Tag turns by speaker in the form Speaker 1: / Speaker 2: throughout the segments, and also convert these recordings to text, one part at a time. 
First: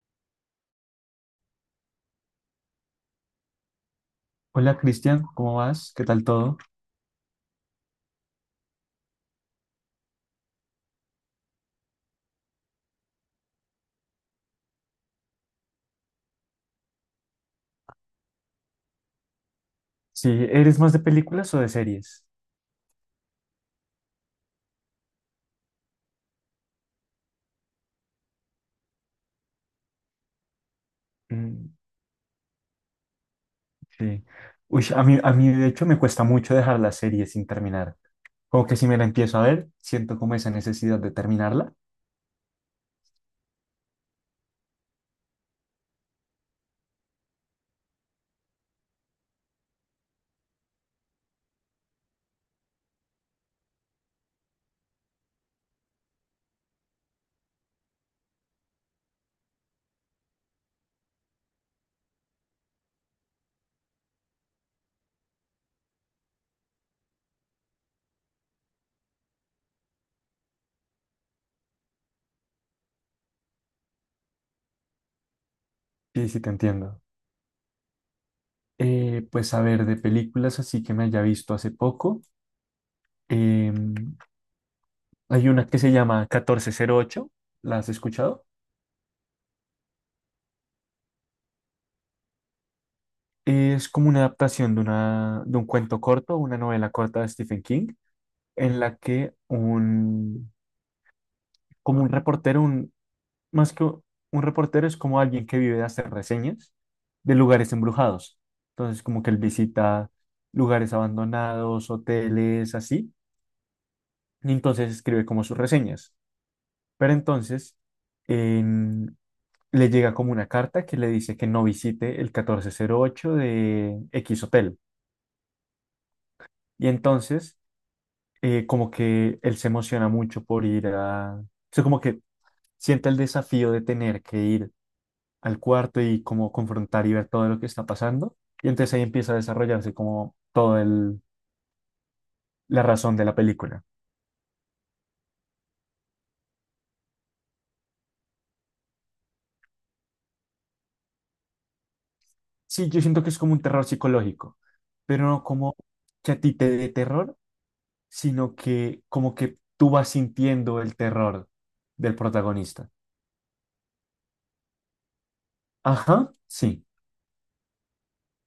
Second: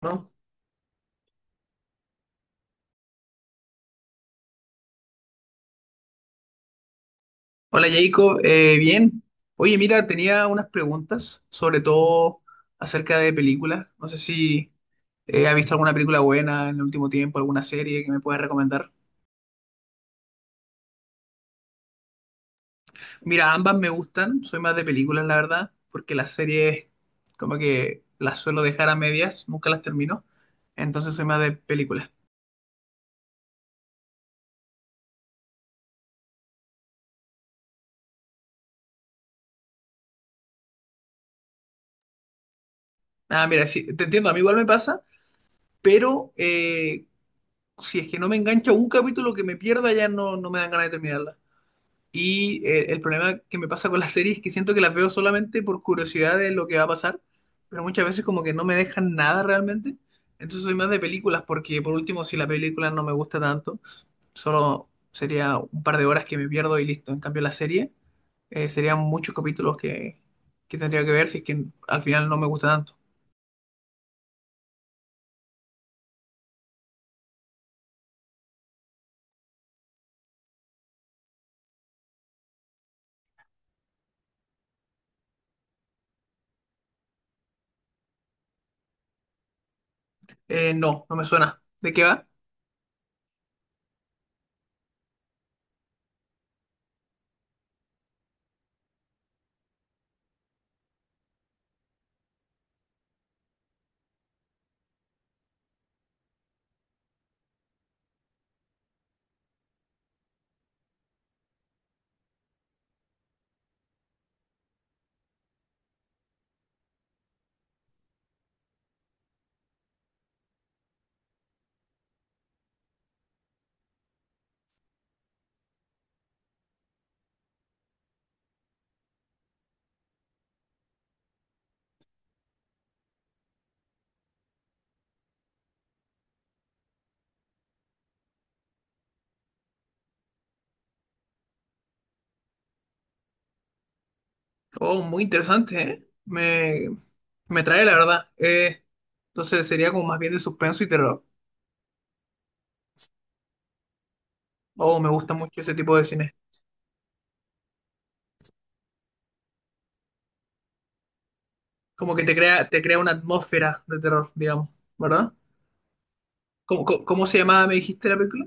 Speaker 1: ¿No?
Speaker 2: Hola Cristian, ¿cómo vas? ¿Qué tal todo?
Speaker 1: Hola Jacob, bien. Oye, mira, tenía unas preguntas, sobre todo acerca de películas. No sé si has visto alguna película buena en el último tiempo, alguna serie que me puedas recomendar.
Speaker 2: Sí, ¿eres más de películas o de series?
Speaker 1: Mira, ambas me gustan, soy más de películas, la verdad, porque las series como que las suelo dejar a medias, nunca las termino, entonces soy más de
Speaker 2: Mm,
Speaker 1: películas.
Speaker 2: sí. Uy, a mí de hecho me cuesta mucho dejar la serie sin terminar. Como que si me la empiezo a ver, siento como esa necesidad de terminarla.
Speaker 1: Ah, mira, sí, te entiendo, a mí igual me pasa, pero si es que no me engancha un capítulo que me pierda, ya no, no me dan ganas de terminarla. Y el problema que me pasa con las series es que siento que las veo solamente por curiosidad de lo que va a pasar, pero muchas veces como que no me dejan nada realmente. Entonces soy más de películas porque por último si la película no me gusta tanto, solo sería un par de horas que me pierdo y listo. En cambio la serie serían muchos capítulos que tendría que ver si es que al final no me gusta tanto.
Speaker 2: Sí, sí, te entiendo. Pues a ver, de películas así que me haya visto hace poco. em, Hay una que se llama 1408. ¿La has escuchado?
Speaker 1: No, no me suena. ¿De qué va?
Speaker 2: Es como una adaptación de un cuento corto, una novela corta de Stephen King, en la que un, como un reportero, un, más que un reportero es como alguien que vive de hacer reseñas de lugares embrujados. Entonces, como que él visita lugares abandonados, hoteles, así, y entonces escribe como sus reseñas. Pero entonces, en le llega como una carta que le dice que no visite el 1408 de X Hotel. Y entonces, como que él se emociona mucho por ir a. O sea, como que siente el desafío de tener que ir al cuarto y como confrontar y ver todo lo que está pasando. Y entonces ahí empieza a desarrollarse como la razón de la película.
Speaker 1: Oh, muy interesante, ¿eh? Me trae la verdad. Entonces sería como más bien de suspenso y terror.
Speaker 2: Sí, yo siento que es como un terror psicológico,
Speaker 1: Oh, me
Speaker 2: pero
Speaker 1: gusta
Speaker 2: no
Speaker 1: mucho ese
Speaker 2: como
Speaker 1: tipo de
Speaker 2: que
Speaker 1: cine.
Speaker 2: a ti te dé terror, sino que como que tú vas sintiendo el terror del
Speaker 1: Como que te
Speaker 2: protagonista.
Speaker 1: crea una atmósfera de terror, digamos, ¿verdad?
Speaker 2: Ajá, sí,
Speaker 1: Cómo se llamaba, me dijiste la película?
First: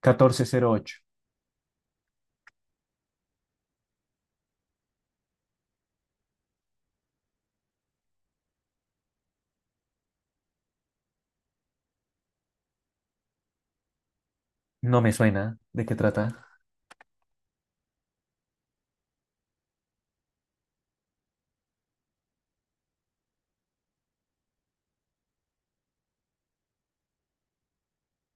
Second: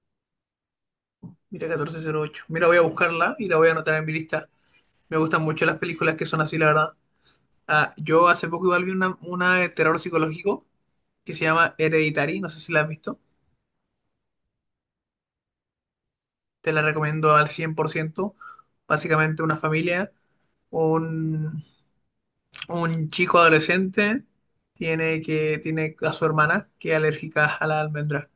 Speaker 2: 1408.
Speaker 1: Mira, 1408. Mira, voy a buscarla y la voy a anotar en mi lista. Me gustan mucho las películas que son así, la verdad. Ah, yo hace poco igual vi una de terror psicológico que se llama Hereditary, no sé si la has visto.
Speaker 2: No me suena. ¿De qué trata?
Speaker 1: Te la recomiendo al 100%. Básicamente una familia, un, un chico adolescente tiene a su hermana que es alérgica a la almendra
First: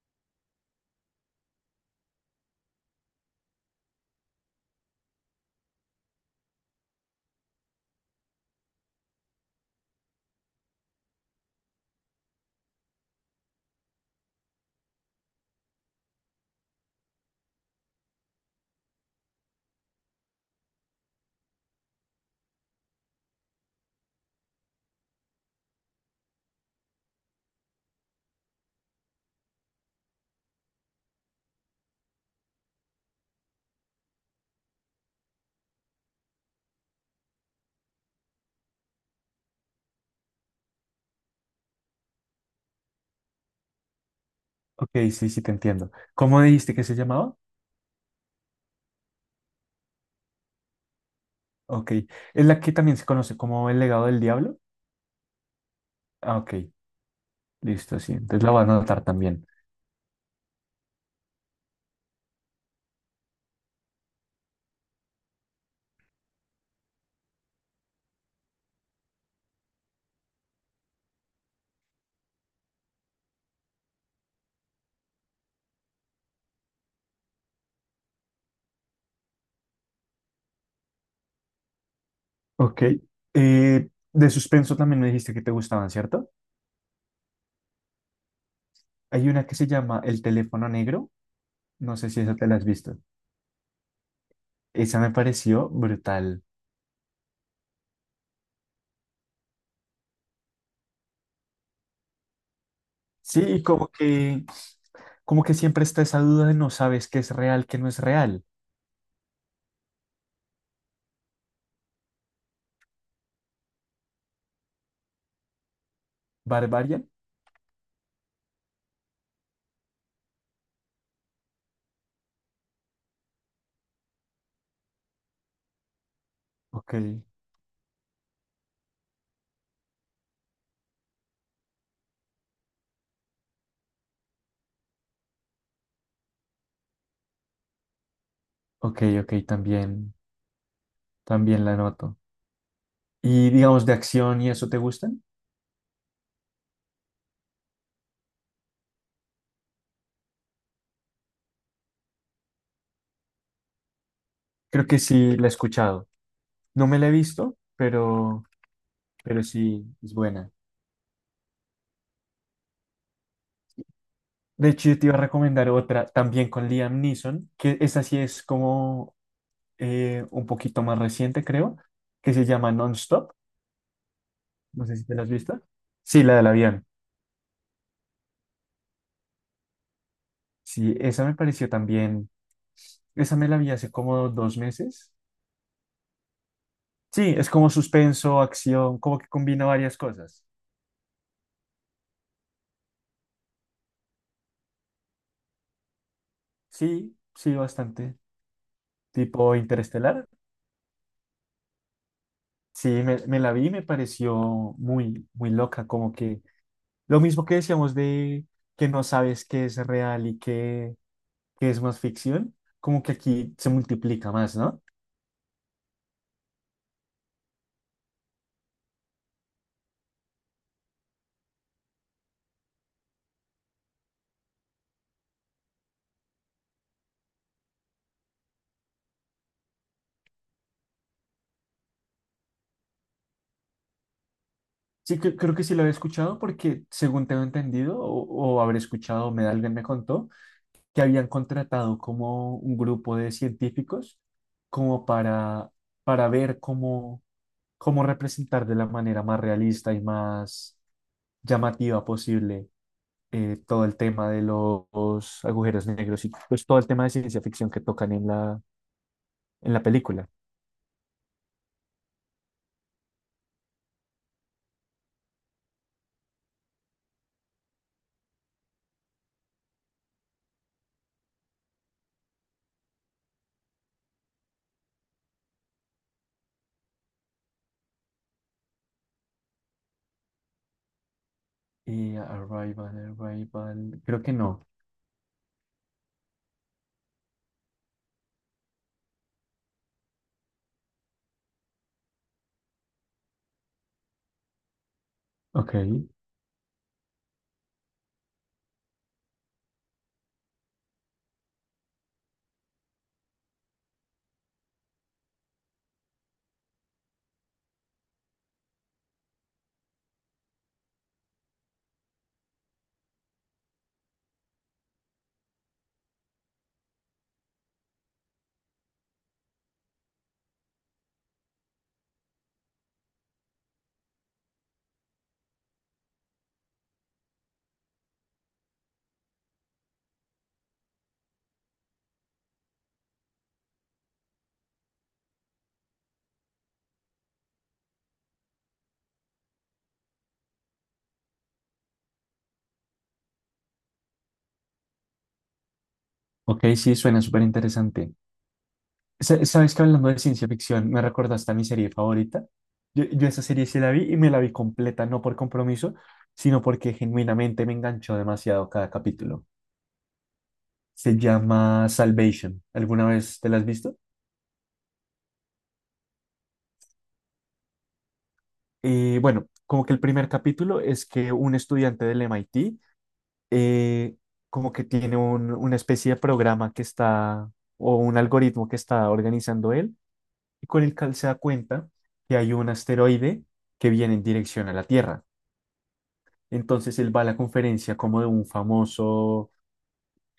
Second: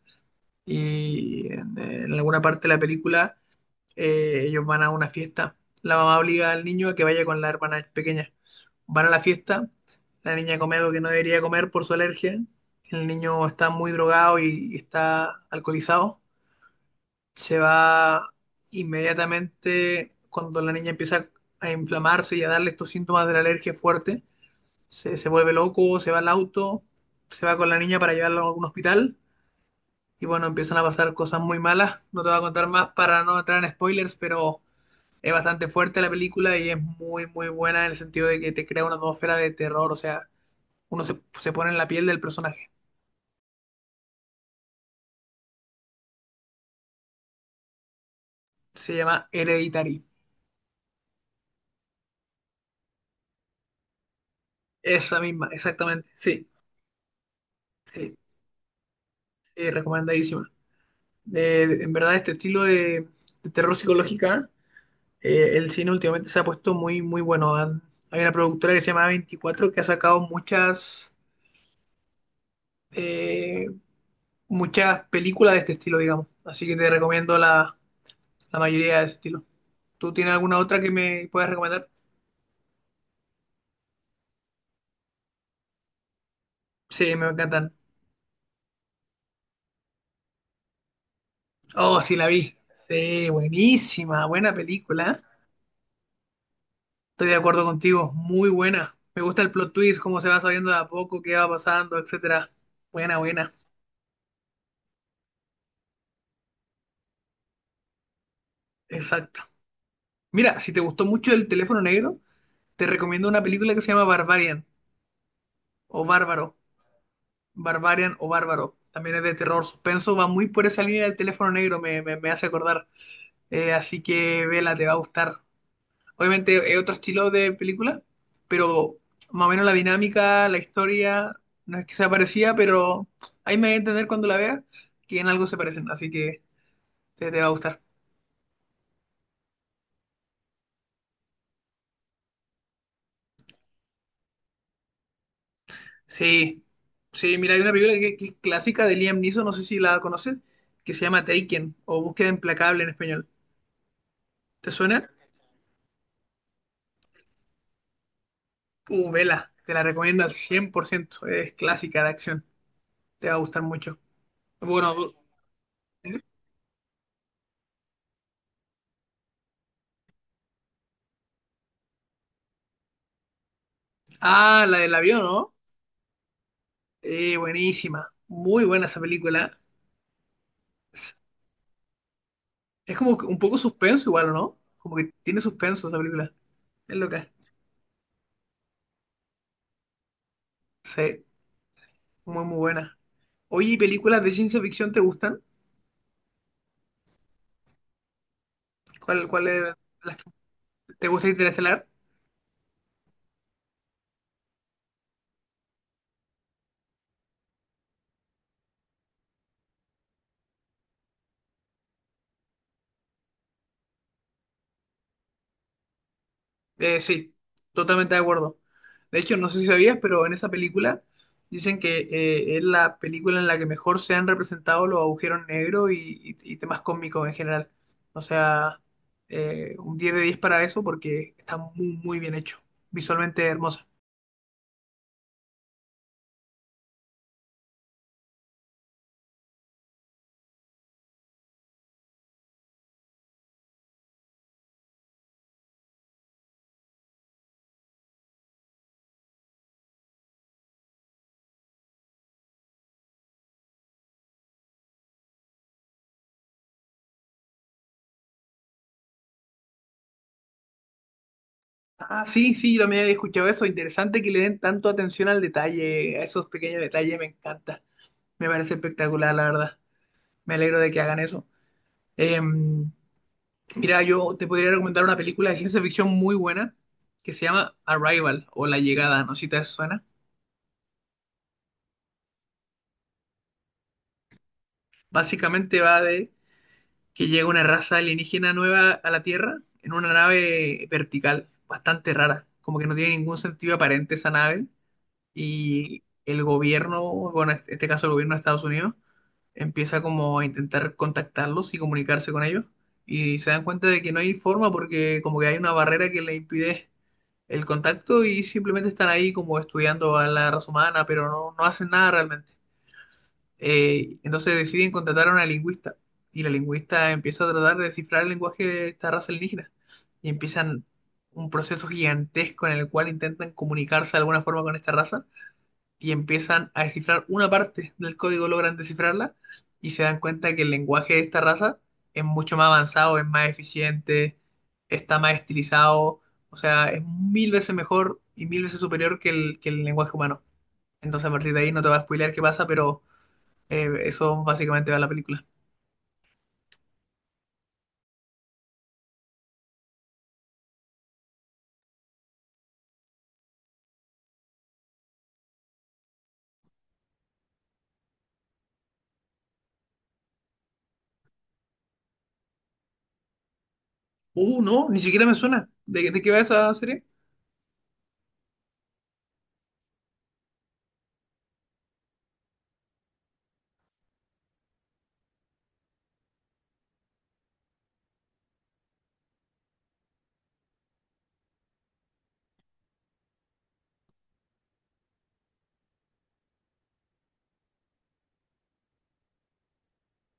Speaker 1: y en alguna parte de la película ellos van a una fiesta. La mamá obliga al niño a que vaya con la hermana pequeña. Van a la fiesta, la niña come algo que no debería comer por su alergia, el niño está muy drogado y está alcoholizado. Se va inmediatamente cuando la niña empieza a inflamarse y a darle estos síntomas de la alergia fuerte. Se vuelve loco, se va al auto, se va con la niña para llevarla a algún hospital y bueno, empiezan a pasar cosas muy malas. No te voy a contar más para no entrar en spoilers, pero es bastante fuerte la película y es muy, muy buena en el sentido de que te crea una atmósfera de terror, o sea, se pone en la piel del personaje.
Speaker 2: Ok, sí, sí, te entiendo. ¿Cómo dijiste que se llamaba?
Speaker 1: Se llama Hereditary.
Speaker 2: Ok. ¿Es la que también se conoce como El Legado del Diablo?
Speaker 1: Esa misma, exactamente.
Speaker 2: Ah,
Speaker 1: Sí,
Speaker 2: ok. Listo, sí.
Speaker 1: sí,
Speaker 2: Entonces la voy a anotar también.
Speaker 1: sí, recomendadísima. En verdad, este estilo de terror psicológica, el cine últimamente se ha puesto muy, muy bueno. Hay una productora que se llama 24 que ha sacado muchas eh, muchas películas de este estilo, digamos. Así que te recomiendo la mayoría de ese estilo. ¿Tú tienes alguna otra que me puedas recomendar?
Speaker 2: Ok. De suspenso también me dijiste que te gustaban, ¿cierto?
Speaker 1: Sí, me encantan.
Speaker 2: Hay una que se llama El Teléfono Negro. No
Speaker 1: Oh,
Speaker 2: sé
Speaker 1: sí,
Speaker 2: si
Speaker 1: la
Speaker 2: esa te la
Speaker 1: vi.
Speaker 2: has visto.
Speaker 1: Sí, buenísima, buena
Speaker 2: Esa me
Speaker 1: película.
Speaker 2: pareció brutal.
Speaker 1: Estoy de acuerdo contigo, muy buena. Me gusta el plot twist, cómo se va sabiendo de a poco, qué va pasando, etcétera. Buena,
Speaker 2: Sí,
Speaker 1: buena.
Speaker 2: y como que siempre está esa duda de no sabes qué es real, qué no es real.
Speaker 1: Exacto. Mira, si te gustó mucho el teléfono negro, te recomiendo una película que se llama Barbarian o Bárbaro.
Speaker 2: ¿Barbarian?
Speaker 1: Barbarian o Bárbaro. También es de terror suspenso, va muy por esa línea del teléfono negro, me hace acordar. Así que vela, te va a gustar. Obviamente es otro
Speaker 2: Ok.
Speaker 1: estilo de película, pero más o menos la dinámica, la historia, no es que sea parecida, pero ahí me voy a entender cuando la vea que en algo se parecen, así que te va a gustar.
Speaker 2: Ok, ok, también la noto. ¿Y digamos, de acción y eso te gustan?
Speaker 1: Sí, sí, mira, hay una película que es clásica de Liam Neeson, no sé si la conoces, que se llama Taken o Búsqueda Implacable en español. ¿Te
Speaker 2: Creo que
Speaker 1: suena?
Speaker 2: sí la he escuchado. No me la he visto, pero, pero
Speaker 1: Vela, te la
Speaker 2: sí es
Speaker 1: recomiendo al
Speaker 2: buena.
Speaker 1: cien por ciento, es clásica de acción, te va a gustar mucho.
Speaker 2: De hecho,
Speaker 1: Bueno,
Speaker 2: yo te iba a recomendar otra
Speaker 1: ¿eh?
Speaker 2: también con Liam Neeson, que esta sí es como un poquito más reciente, creo, que se llama Non-Stop.
Speaker 1: Ah, la
Speaker 2: No
Speaker 1: del
Speaker 2: sé si te
Speaker 1: avión,
Speaker 2: la has
Speaker 1: ¿no?
Speaker 2: visto. Sí, la del avión.
Speaker 1: Buenísima, muy buena esa película.
Speaker 2: Sí,
Speaker 1: Es,
Speaker 2: esa me pareció también.
Speaker 1: es como que
Speaker 2: Esa
Speaker 1: un
Speaker 2: me la
Speaker 1: poco
Speaker 2: vi hace
Speaker 1: suspenso
Speaker 2: como
Speaker 1: igual, ¿o
Speaker 2: dos
Speaker 1: ¿no? Como que
Speaker 2: meses.
Speaker 1: tiene suspenso esa película. Es loca.
Speaker 2: Sí, es como suspenso, acción, como que combina varias cosas.
Speaker 1: Sí, muy, muy buena. Oye, ¿y películas de ciencia ficción te gustan?
Speaker 2: Sí, sí, bastante.
Speaker 1: ¿Cuál
Speaker 2: Tipo
Speaker 1: es las que
Speaker 2: Interestelar.
Speaker 1: te gusta Interestelar?
Speaker 2: Sí, me la vi y me pareció muy, muy loca. Como que lo mismo que decíamos de que no sabes qué es real y qué es más ficción, como que aquí se multiplica más, ¿no?
Speaker 1: Sí, totalmente de acuerdo. De hecho, no sé si sabías, pero en esa película dicen que es la película en la que mejor se han representado los agujeros negros y temas cósmicos en general. O sea, un 10 de 10 para eso porque está muy, muy bien hecho. Visualmente hermosa.
Speaker 2: Sí, creo que sí lo había escuchado porque según tengo entendido o habré escuchado, me alguien me contó, que habían contratado como un grupo de científicos como para ver cómo representar de la manera más realista y más llamativa posible todo el tema de los agujeros negros y pues todo el tema de ciencia ficción que tocan en la película.
Speaker 1: Ah, sí, sí, yo también he escuchado eso. Interesante que le den tanto atención al detalle, a esos pequeños detalles, me encanta. Me parece espectacular, la verdad. Me alegro de que hagan eso. Eh, Mira, yo te podría recomendar una película de ciencia ficción muy buena que se llama Arrival o La Llegada, no sé si te suena.
Speaker 2: Arrival, creo que no.
Speaker 1: Básicamente va de que llega una raza alienígena nueva a la Tierra en una nave vertical, bastante rara, como que no tiene ningún sentido aparente esa nave
Speaker 2: Ok,
Speaker 1: y el gobierno, bueno, en este caso el gobierno de Estados Unidos, empieza como a intentar contactarlos y comunicarse con ellos y se dan cuenta de que no hay forma porque como que hay una barrera que le impide el contacto y simplemente están ahí como estudiando a la raza humana, pero no, no hacen nada realmente. Entonces deciden contratar a una lingüista y la lingüista empieza a tratar de descifrar el lenguaje de esta raza alienígena y empiezan un proceso gigantesco en el cual intentan comunicarse de alguna forma con esta raza y empiezan a descifrar una parte del código, logran descifrarla y se dan cuenta que el lenguaje de esta raza es mucho más avanzado, es más eficiente, está más estilizado, o sea, es mil veces mejor y mil veces superior que que el lenguaje humano. Entonces a partir de ahí no te va a spoilear qué pasa, pero eso básicamente va a la película.
Speaker 2: ok, sí, suena súper interesante. ¿Sabes que hablando de ciencia ficción me recordaste a mi serie favorita? Yo esa serie sí la vi y me la vi completa, no por compromiso, sino porque genuinamente me enganchó demasiado cada capítulo. Se llama Salvation. ¿Alguna vez te la has visto?
Speaker 1: No, ni siquiera me suena. De qué va esa serie?
Speaker 2: Bueno, como que el primer capítulo es que un estudiante del MIT eh, como que tiene una especie de programa que está o un algoritmo que está organizando él y con el cual se da cuenta que hay un asteroide que viene en dirección a la Tierra. Entonces él va a la conferencia como de un famoso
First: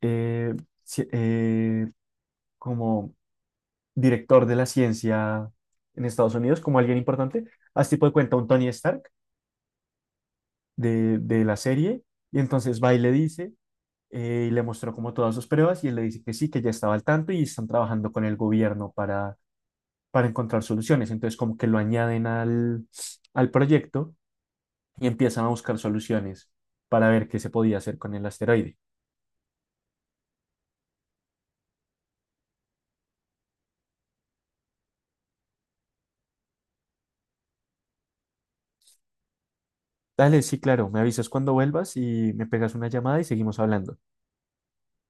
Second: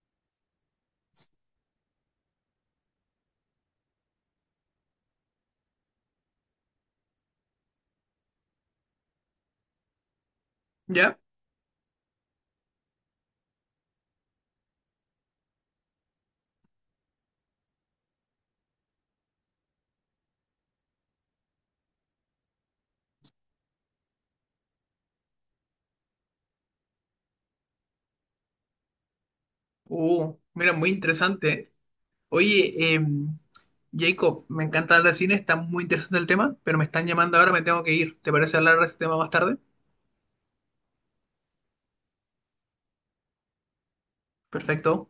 Speaker 2: eh, ci- eh, como director de la ciencia en Estados Unidos, como alguien importante. Haz tipo de cuenta un Tony Stark
Speaker 1: ¿Ya?
Speaker 2: de la serie. Y entonces va y le dice, y le mostró como todas sus pruebas, y él le dice que sí, que ya estaba al tanto y están trabajando con el gobierno para encontrar soluciones. Entonces como que lo añaden al proyecto y empiezan a buscar soluciones para ver qué se podía hacer con el asteroide.
Speaker 1: Mira, muy interesante. ¿Eh? Oye, Jacob, me encanta hablar de cine, está muy interesante el tema, pero me están llamando ahora, me tengo que ir. ¿Te parece hablar de ese tema más tarde?
Speaker 2: Dale, sí, claro, me avisas cuando vuelvas y me pegas una llamada y seguimos hablando.
Speaker 1: Perfecto.